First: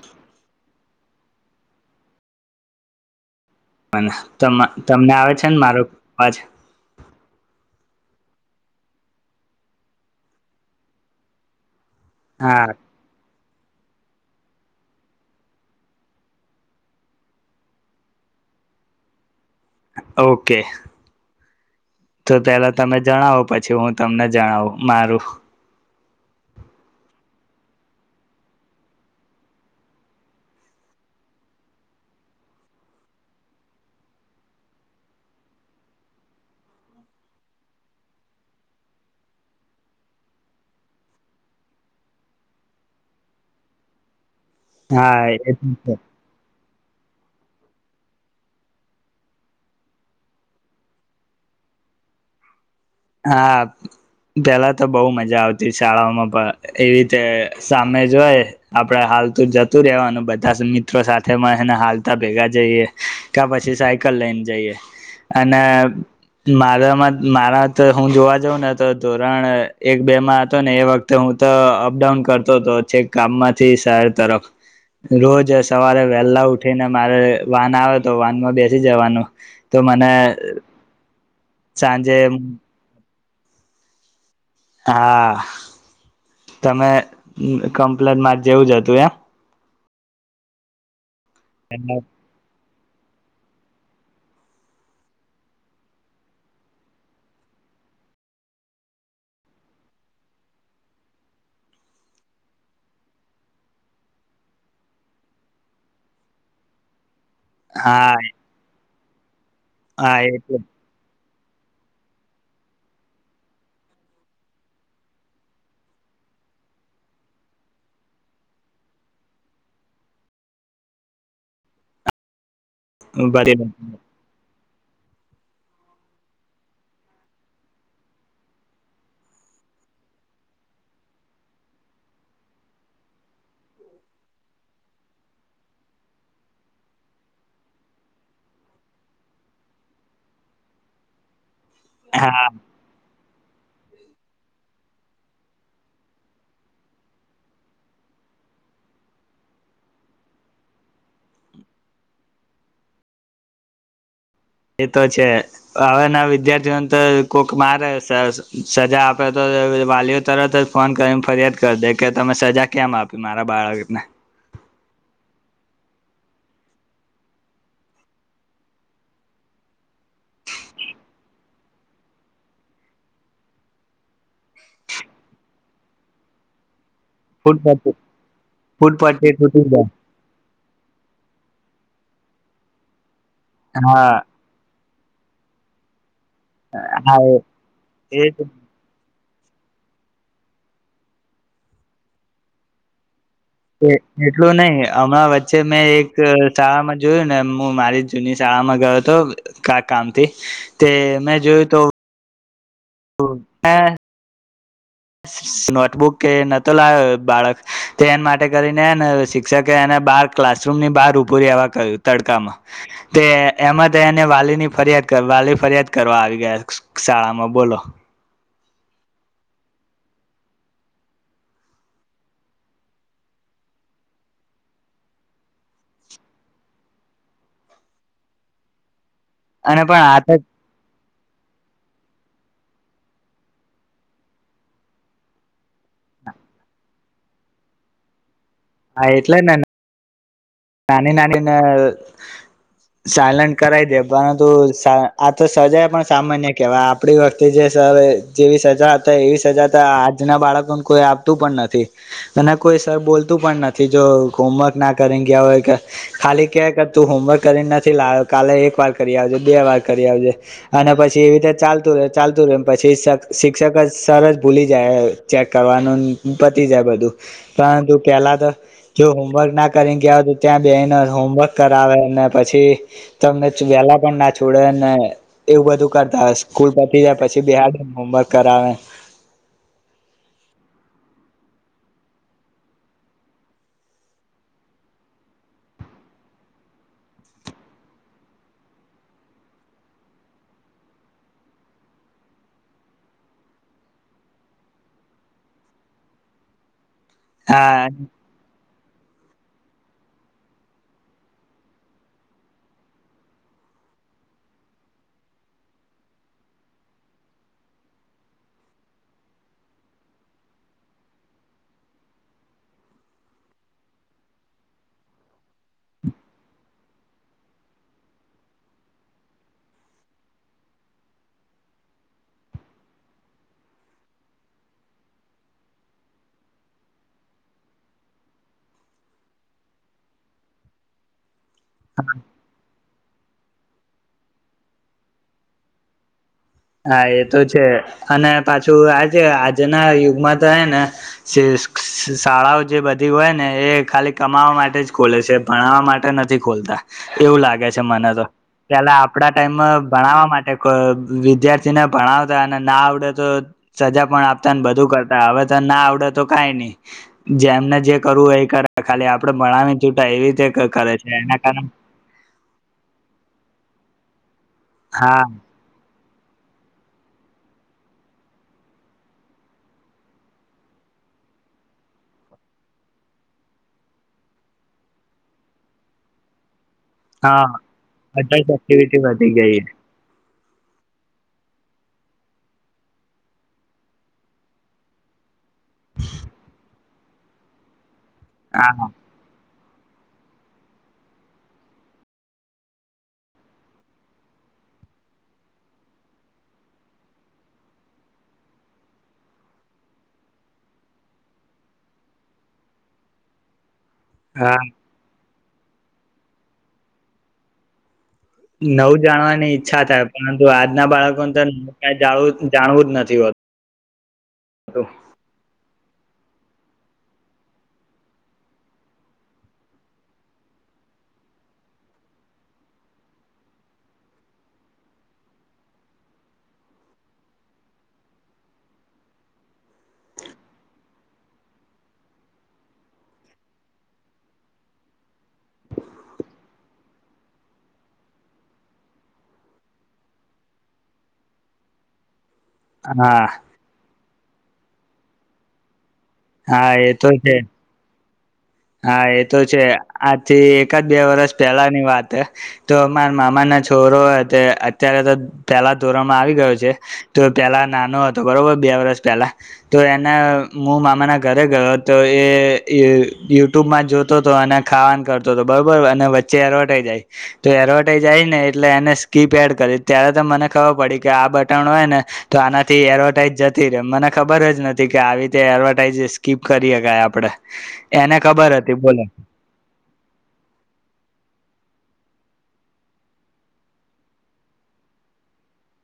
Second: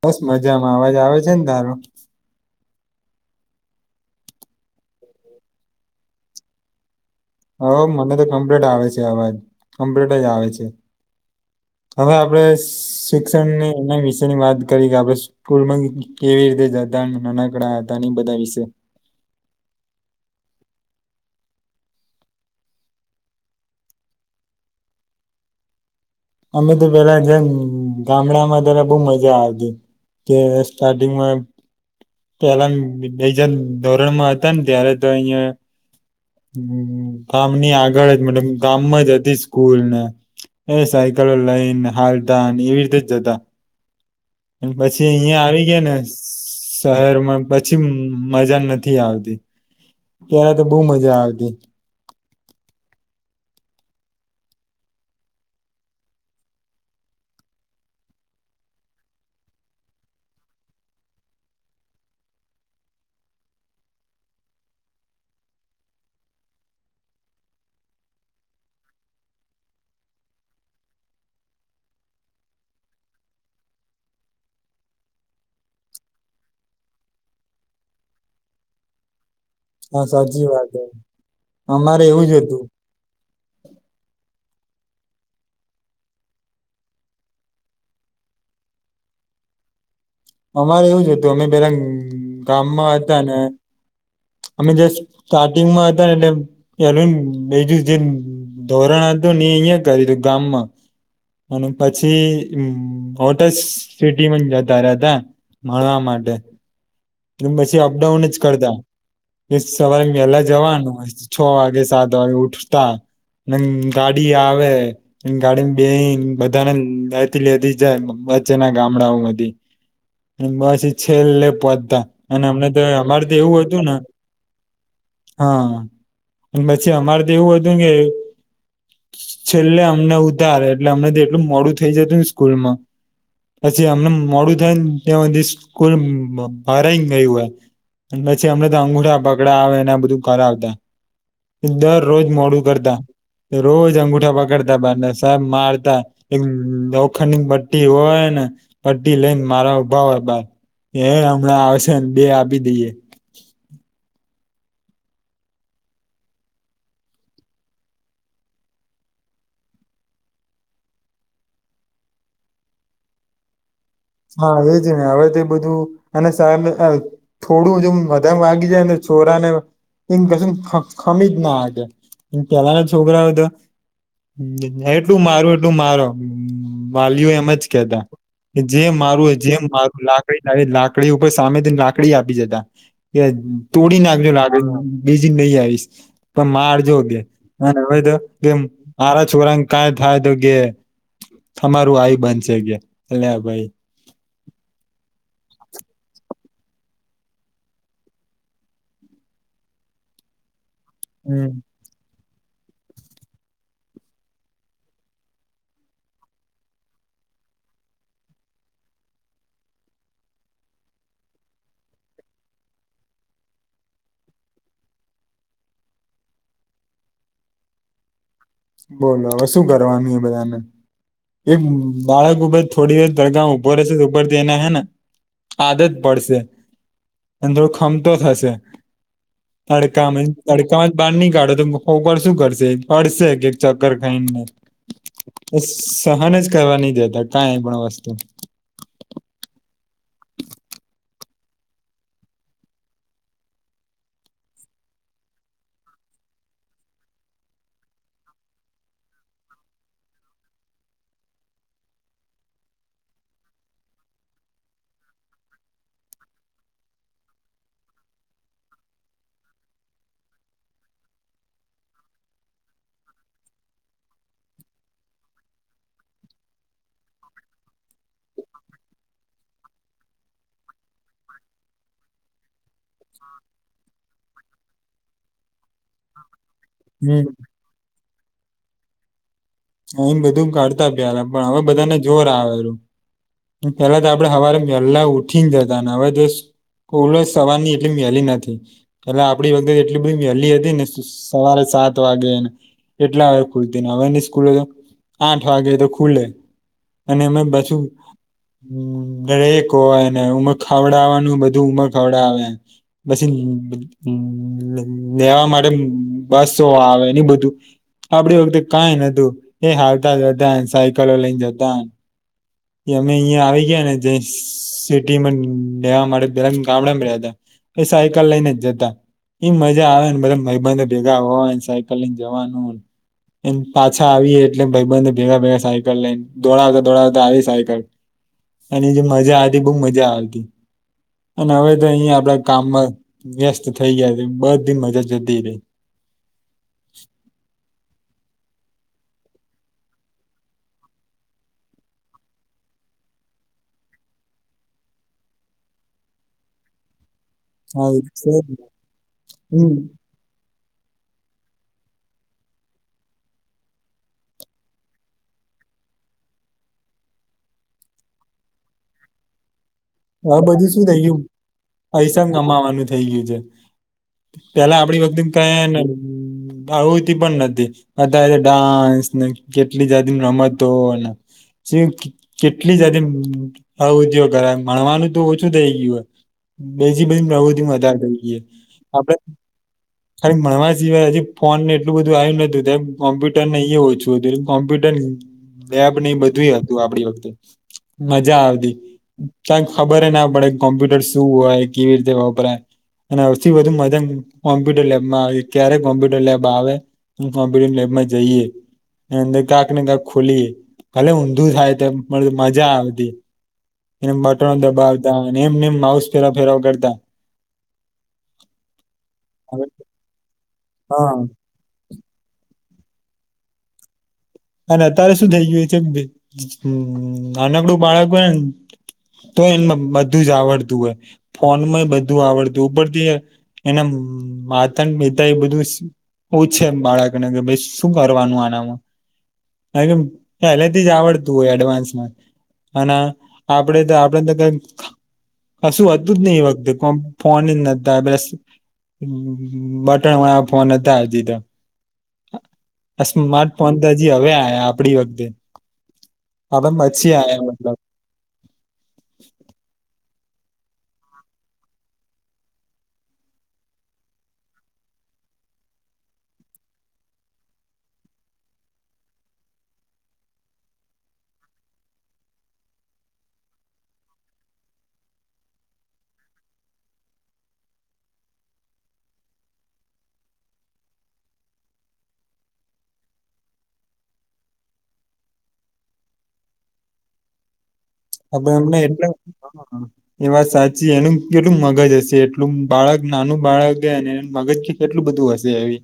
બસ મજામાં. અવાજ આવે છે ને તારો? અન તમા તમને આવે છે ને મારો આજ? હો મને તો કમ્પ્લીટ આવે છે અવાજ, કમ્પ્લીટ જ આવે છે. હવે આપડે હા સિક્સ શિક્ણ ને એના વિશેની વાત કરી કે આપણે સ્કૂલમાં કેવી રીતે જતા નાનકડા હતા એ બધા વિશે. ઓકે. તો પેલા તમે જણાવો પછી હું તમને જણાવું મારું. અમે તો પેલા જે ગામડામાં તારા બહું મજા આવતી કે સ્ટાર્ટિંગમાં પેલા બે જ ધોરણમાં હતા ને ત્યારે તો અહિયાં હમ્મ ગામની આગળ જ મતલબ ગામમાં જ હતી સ્કૂલ ને એ સાયકલ લઈને હાલ તા ને એવી રીતે જ જતા. પન પછી હા અઈયાં એ આવી ગયા ને શહેરમાં પછી મજા નથી આવતી ત્યારે તો બો મજા આવતી હા પેલા તો બઉ મજા આવતી શાળાઓમાં પણ એવી રીતે સામે જોયે આપડે હાલતું જતું રેવાનું બધા સ મિત્રો સાથેને મહેને હાલતા ભેગા જઈએ કાં પછી સાયકલ લઈને જઈએ અને મારામાં મારા ત હું જોવા જઉં ને તો ધોરણ અ એક બે માં અતો ને એ વખતે હું તો અપડાઉન કરતો તો છેક ગામમાંથી શેહર તરફ રોજ સવારે વેલ્લા ઉઠીને મારે વાન આવે તો વાનમાં બેસી જવાનું તો હા મને સાચી વાત હે અમારે સાંજે એવું જ અતું આહ તમે કમ્પ્લેન માર જેવું જ અતુ એમ અમારે એવું જ અ તો અમે પેલા એમ કામમાં હતા ને અમે સ્ટાર્ટિંગમાં હતા ને એટલે પેલું બીજું જે ધોરણ હતું ને એ અહયા કરું ગામમાં અને પછી હોટ સિટી જતા રહ્યા હતા મારા માટે પછી હા અપડાઉન જ કરતા એ સવારે હા વેલા એટલે જવાનું છ વાગે સાત વાગે ઉઠતા અને ગાડી આવે ગાડી બેહિં બધાને લતી લેતી જાય વચ્ચેના ગામડાઓમાંથી બસ છેલ્ે પહોચતા અનેમ અમારે તો એવું હત બજું ના હા અને પછી અમારે તો એવું હતુંને કે છેલ્લે અમને ઉતારે એટલે અમને તો એટલું મોડું થઈ જતું ને સ્કૂલમાં પછી અમને મોડું થાયને ત્યાં બધી સ્કૂલ ભરાઈ ગયું હોય અને પ પછી અમને તો અંગૂઠા પકડાવે ને એ બધું કરાવતા દરરોજ હા મોડું કરતા રોજ અંગુઠા પકડતા બાર ને સાહેબ મારતા એક લોખંડ પટ્ટી હોય ને પટ્ટી લઈને મારવા ઊભા હોય બાર એ હમણાં આવશે બે આપી દઈએ એ તો છે હવેના વિદ્યાર્થીઓને તો કોક મારે સજા આપે તો વાલીઓ તરત જ ફોન કરીને ફરિયાદ કરી દે કે તમે સજા કેમ આપી મારા બાળકને હા એજ ને હવે તે બધું અને સા થોડું જેમ વધારે વાગી જાય છોરા ને એ કશ ખમી જ નાે પેલાના છોકરા બધા એટલું મારું એટલું મારો વાલીઓ એમ ફૂટ જ પટ્ટી કેતા જે ફૂટ પરથી મારું જેમ તૂટી જાય મારું લાકડી લ લાકડી સામેથી લકડી આપી જતા એ તોડી નાખજ હા લાગે બેજિંગ નહી આવીશ પણ માર જો કે હા અને હવે તો એ કેમ મારા છોકરાન કઈ થાય તો કે તમારું આઈ બનશે કે એટલે અલ્યા ભાઈ એટલું નય હમણાં વચ્ચે મેં એક શાળામાં જોયું ને હું મારી જૂની શાળામાં ગયો હતો ક કામથી તે મેં હમ જોયું તો તો હા નોટબુક કે નતો લાવ્યો બાળક તે એને માટે કરીનેને શિક્ષકે એને બાર ક્લાસરૂમ ની બહાર ઉભૂ આવવા ક્યું તડકામાં તે એમાં એને વાલીની ફરિયાદ વાલી ફરિયાદ કરવા આવી ગયા શાળામાં બોલો બોલો હવે શું કરવાનું એ બધાને એક બાળક થોડી વાર તડકામાં ઊભો રહેશે ઉપરથી એના હે ને આદત પડશે અને થોડો ખમતો થશે અને પણ આ તડકામાં તો તડકામાં બાર નની કાઢો તોર શું કરશે હડશે ચક્કર ખાઈને એ સહન જ કરવા ન દેતા કઈ એ પણ વસ્તુ હા એટલે ને નાની નાનીને સાયલન્ટ કરાઈ દે પરંતુ આ તો સજા પણ સામાન્ય કેહેવાય આપણી વખતે જે સર જેવી સજા હતા એવી સજા તો આજના બાળકોને કોઈ આપતું પણ નથી અને કોઈ સર બોલતું પણ નથી જો હોમવર્ક ના કરે ખાલી ક કર તું હોમવર્ક કરીને નથી લાવ્યો કાલે એક વાર કરી આવજે બે વાર કરી આવજે અને પછી એવી રીતે ચાલતું રહે ચાલતું રહે પછી શિક્ષક સર જ ભૂલી જાય ચેક કરવાનું પતી જાય બધું પરંતુ પેલા તો જો હોમવર્ક ના કરીને ગયા ત્યાં બેને હોમવર્ક કરાવે ને પછી તમને વેલા પણ ના છોડે ને એવું બધું કરતા સ્કૂલ પતી જાય હમ પછી બહાર હોમવર્ક કરાવ અહી બધું કરતા પલા પણ હવે બધાને જોર આવેલું પેલા તો આપડે સવારે વેલા ઉઠીને જતા ને હવે જો સ્કૂલો સવાર ની એટલી મેહેલી નથી પેલા આપડી વખતે એટલી બધી વહેલી હતી ને સવારે સાત વાગેને એટલા હવે ખુલતી ને હવે ખુલે તો આઠવા ગે તો ખુલ્લે અને અમે પાછું હા હ દરેક હોયને ઉમખ ખવડાવવાનું બધું ઉમ ખવડાવે પછી લ લેવા માટે બસો આવે ન એ બધું આપડી વખતે કાંઈ ન તુ એ હાલતા જતા સાયકલો લઈન જતા એ અમે અઈયા આવી ગયા ને જે સ સિટીમાં લેવા માટે પેલા ગામડામાં રયા તા એ સાયકલ લઈને જ જતા એમ મજા આવેને બધ ભાઈબંધે ભેગા હોય ન સાયકલ લઈને જવાનું પાછા આવીએ એટલે ભઈબંધે ભેગા ભેગા સાયકલ લઈને દોડાવતા દોડાવતા આવીએ સાયકલ અને જે મજા આતી બોઉ મજા આવતી અને અવે તો અઈયા આપડે કામમાં વ્યસ્ત થઇ ગયા છે બધી મજા જતી રઈ. હા એ તો છે. અને પાછું આજે આજના યુગમાં તો હેં ને શ શાળાઓ જે બધી હોય ને એ ખાલી કમાવા માટે જ ખોલે છે ભણાવા માટે નથી ખોલતા એવું લાગે છે હા એ મને તો જ ને. પેલા આપડા હમ ટાઈમમાં ભણાવવા માટે ખ અ દ્યાર્થીને ભણાવતા અને ના આવડે તો સજા પણ આપતા ને બધું કરતા અવે તો ના આવડે તો કાંઈ નઈ જેમને જે કરવું એ કરે ખાલી આપડે ભણાવીને આવ બધું શું થઇ ગયું પૈસા કમાવાનું થઇ ગયું છે. પેલા આપડી વખતે હા કે નલ હમ્મ, આવુતિ પણ નથી. અત્યારે ડાન્સને કેટલી જાતિ રમતો ચે કેટલી જાતિ આવુતિઓ કરા આમ મળવાનું તો ઓછું થઈ ગયું હોય. બીજી બધી હા પ્રવૃતિમાં વધારે થઈ જે એ અધર્સ એક્ટિવિટી આપડે વધી ગઈ છે. ખાલી ભણવા સિવાય હજી ફોન ને એટલું બધું આવ્યું નતું ત કોમ્પ્યુટરને ઓછું હતું કોમ્પ્યુટર લેબ ને બધું હતું આપડી વખતે. મજા આવતી. હા ચા ખબરે ના પડે કોમ્પ્યુટર શું હોય કેવી રીતે વપરાય અને ઓસથી વધુ મજા કોમ્પ્યુટર લેબમાં આવે ક્યારે કોમ્પ્યુટર લેબ આવે કોમ્પ્યુટર લેબમાં જઈએ અંદર કાંક ને કંક ખોલીએ ભલે ઊંધું થાય તો મજા આવતી. ને મટન હા દબાવતા અને એમને એમ માઉસ ફેરા ફેરવ કરતા. નવ જાણવાની હવે ઈચ્છા થાય પણ જો આજના હા બાળકો ને તો [inaudible] જાણવું જ નથી હોત અને અત્યારે શું થઈ ગયું એ જગ બે અમ્મ નાનકડું બાળક હોયને તો એ બધું જ આવડતું હોય ફોનમાં બધું આવડતું હો ઉપરથી એના માતા પિતા એ બધું પૂછે બાળકને કે ભઈ શું કરવાનું આનામાં. કારણ કેમ પહેલેથી જ આવડતું હોય એડવાન્સમાં અને આપડે તો આપડે તો કઈક કશું હતું જ નહી એ વખતે કો ફોન જ નતા પસ બટણ વાળા ફોન હતા હજી તો આ હા સ્માર્ટ ફોન દજ જી હવે આયા આપડી વખતે હા હવેમ એ તો મચી છે આયા મતલબ હા, એ તો છે આથી એકદ બે વરષ પહેલાની વાત હ તો માર મામાના છોરો તે અત્યારે તો પહેલા ધોરણમાં આવી ગયો છે તો પેલા નાનો હતો બરોબર બે વરષ પહેલા તો એને મુ મામાના ઘરે ગયો હતો એ યુટ્યુબ માં જોતો તો અને ખાવાનું કરતો હતો બરોબર અને વચ્ચે એડવર્ટાઈઝ આઇ તો એડવર્ટાઈઝ આઈ ને એટલે એને સ્કીપ એડ કરી ત્યારે તો મને ખબર પડી કે આ બટણ હોય ને તો આનાથી એડવર્ટાઈઝ જતી રહે મને ખબર જ નથી કે આવી રતે એડવર્ટાાઈઝ સ્કીપ કરી હકાય આપણે એને ખબર આપડન હતી એમને, બોલો એટલે એ વાત સાચી એનું કેટલું મગજ હશે એટલું બાળક નાનું બાળક ગ એ મગજ કેટલું બધું હશે એવી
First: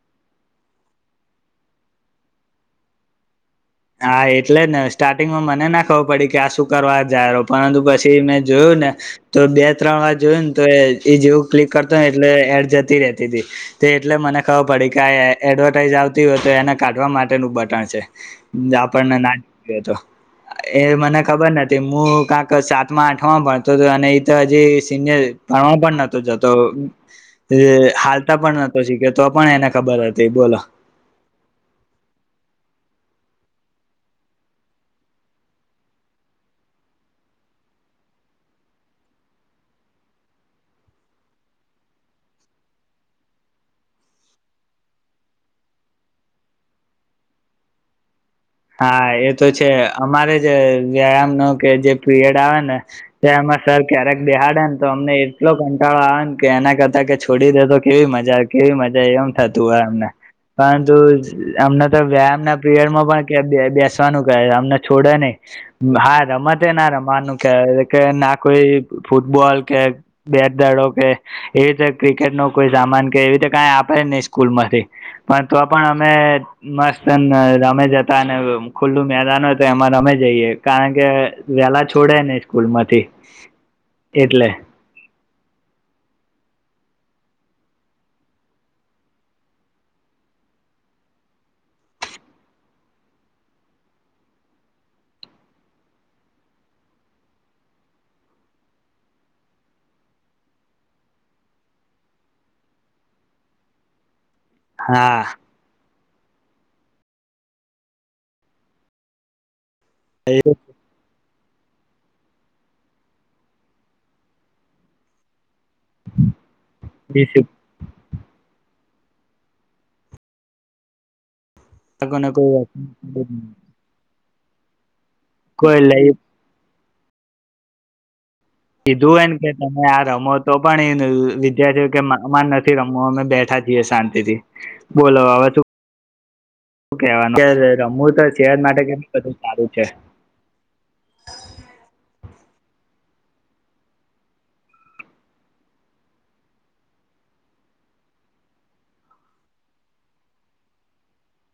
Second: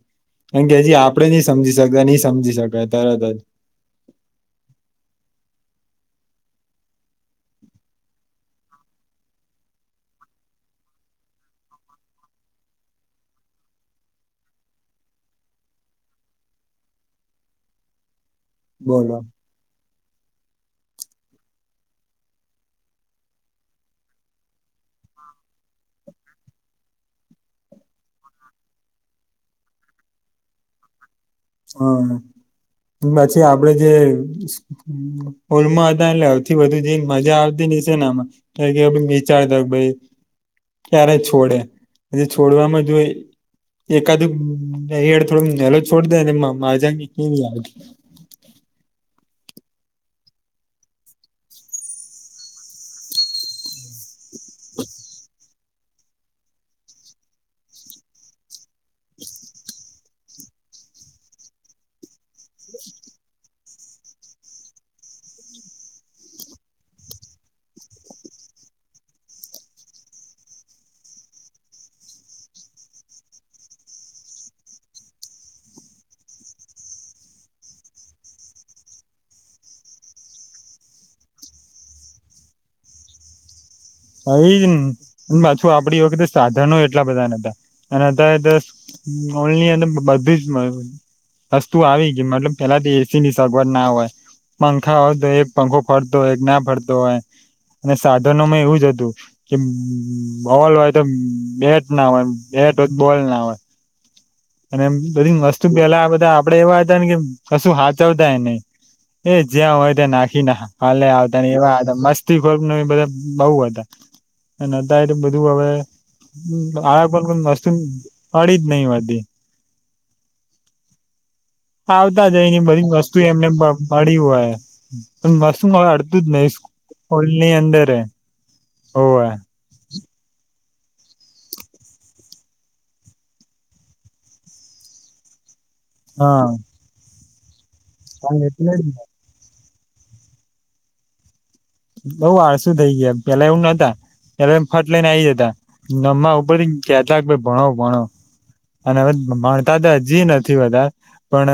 કેમ કે હજી આપડે નહી સમજી શકતા નહી સમજી શકાય તરત જ હા, એટલે ને સ્ટાર્ટિંગમાં મને ના ખબર પડી કે આ શું કરવા જા રહ પરંતુ પછી મેં જોયું ને તો બે, ત્રણ, વાર જોયું ને તો એ જેવું ક્લિક કરતો ને એટલે એડ જતી રહતી હતી તો એટલે મને ખબર પડી કે આ એડવર્ટાઈઝ આવતી હોય તો એને કાઢવા માટેનું બટણ છે આપણને, બોલો ના જોઈઓ તો એ મને ખબર નથી, હું કાંક સાતમાં આઠ ભણતો હતો, અને એ તો હજી સિનિયર ભણવા પણ નતો, જતો હાલતા પણ નતો, શીખ્યો તો પણ એને ખબર હતી, બોલો હમ, પછી આપડે જે હોલમાં હતા, એટલેથી વધુ જે મજા આવતી ની છે, ને આમાં કે વિચારતા ભાઈ ક્યારે છોડે પ છોડવામાં જો એકાદું થોડું, નેલો છોડ માજાને, ક યાદ હા, એ તો છે, અમારે જે વ્યાયામ નો કે જે પીરિયડ આવે, ને તેમાં સર ક્યારેક દહાડે, ને તો અમને એટલો, કંટાળો આવે ને કે એના કરતા કે છોડી દેતો કેવી મજા, કેવી મજા એમ થતું હોય, અમને પરંતુ અમને તો વ્યાયામ ના પીરિયડમાં પણ બેસવાનું કે અમને છોડે નહી, હા, રમતે ના રમાવાનું કે કે ના કોઈ ફૂટબોલ કે બેટ દડો, કે એવી રીતે ક્રિકેટ નો કોઈ સામાન કે એવી રીતે કઈ આપે જ નહી, સ્કૂલમાંથી પણ, તો પણ અમે મસ્ત રમે જતા ખુલ્લું મેદાન હોય, તો એમાં રમે જઈએ કારણ કે વેલા છોડે, નને સ્કૂલ માંથી. હ, એટલે ઈન પાછું આપડી વખ સાધનો એટલા બધા નતા, અને અત્યારેલની અંદર બધી જ વસ્તુ આવી ગ મતલબ પેલાથી એસી ની સગવડના હોય, પંખા હોય, તો એ પંખો ફરતો હોય ના ફરતો હોય, અને સાધનોમાં એવુંજ હતું કે બોલ હોય, તો બેટ ના હોય બેટ હોય, તો બોલ ના હોય અને હા બધી વસ્તુ પેલા આપડે એવા હતા, ને કે કશું હાચવતા એ નને એજ જ્યાં હોય, ત નાખી ના કાલે એવા હતા, મસ્તી ખોક બધા બઉુ હતા, હતા એટ બધું હવે આ પણ વસ્તુ, પડી જ નહીિ વા. બે આવતા શિક્ષકોને જય, ને કોઈ બધી વસ્તુ એમને મળી હોય. હ. મસ, કો કોઈ લઈ અડ ન. હોલ, ની અંદરે. કીધું, એને કે તમે આ રમો તો પણ એ વિદ્યાર્થીઓ કે મા, મા નથી, રમું અમે બેઠા છીએ, શાંતિ થી બોલો હવે તું હા. કહેવાનું રમું, તો છેજ એટલે માટે કે બધું સારુંજ. છે. બઉુ આળસું થઈ, ગયા પેલા એવું નતા પેલા ફટ લઈને, આવી જતા રમવા ઉપર કેતા ભણો ભણો અને હવે ભણતા તો હજી નથી, બા પણ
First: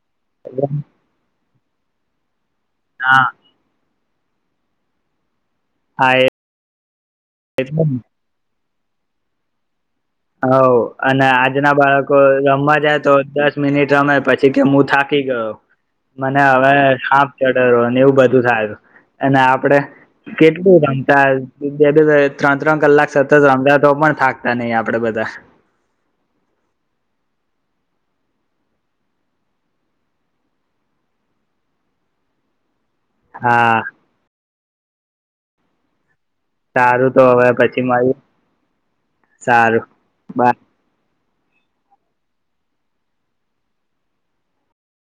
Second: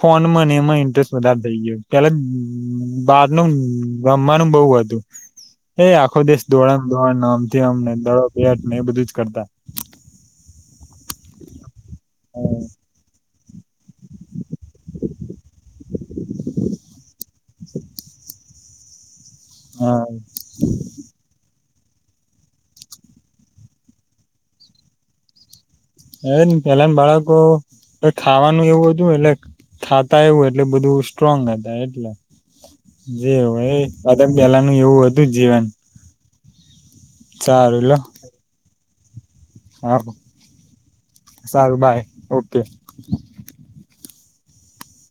ફોન ને એમાં ઇન્ટરેસ્ટ વધારે થઈ, ગયો પેલા હા બારનું રવાનું, બહ હતું. એ આખો દેશ દોડાણ, દોડાણ આમથી હવ આમને, દડો બેટ ને એ બધુંજ કરતા. હ, અને આજના બાળકો રમવા, જાય તો દસ મિનિટ રમે પછી કે હું થાકી ગયો, મને હવે, હાપ ટરો અને એવું, બધું થાય. અને આપડે હા કેટલું રમતા બે, બે, ત્રણ, ત્રણ કલાક સતત રમતા તો પણ થાકતા નહી આપડે આપડ બધા હવેન પેલાન બાળકો ખાવાનું એવું હતું એટલે ખાતા એવું એટલે બધું સ્ટ્રોંગ હતા એટલે જે હોય હા એ [unintelligible] ને એવું હતુ જીવન સારું તો હવે સારું પછી લો મારી સારું, હા બા સારું, બાય, ઓકે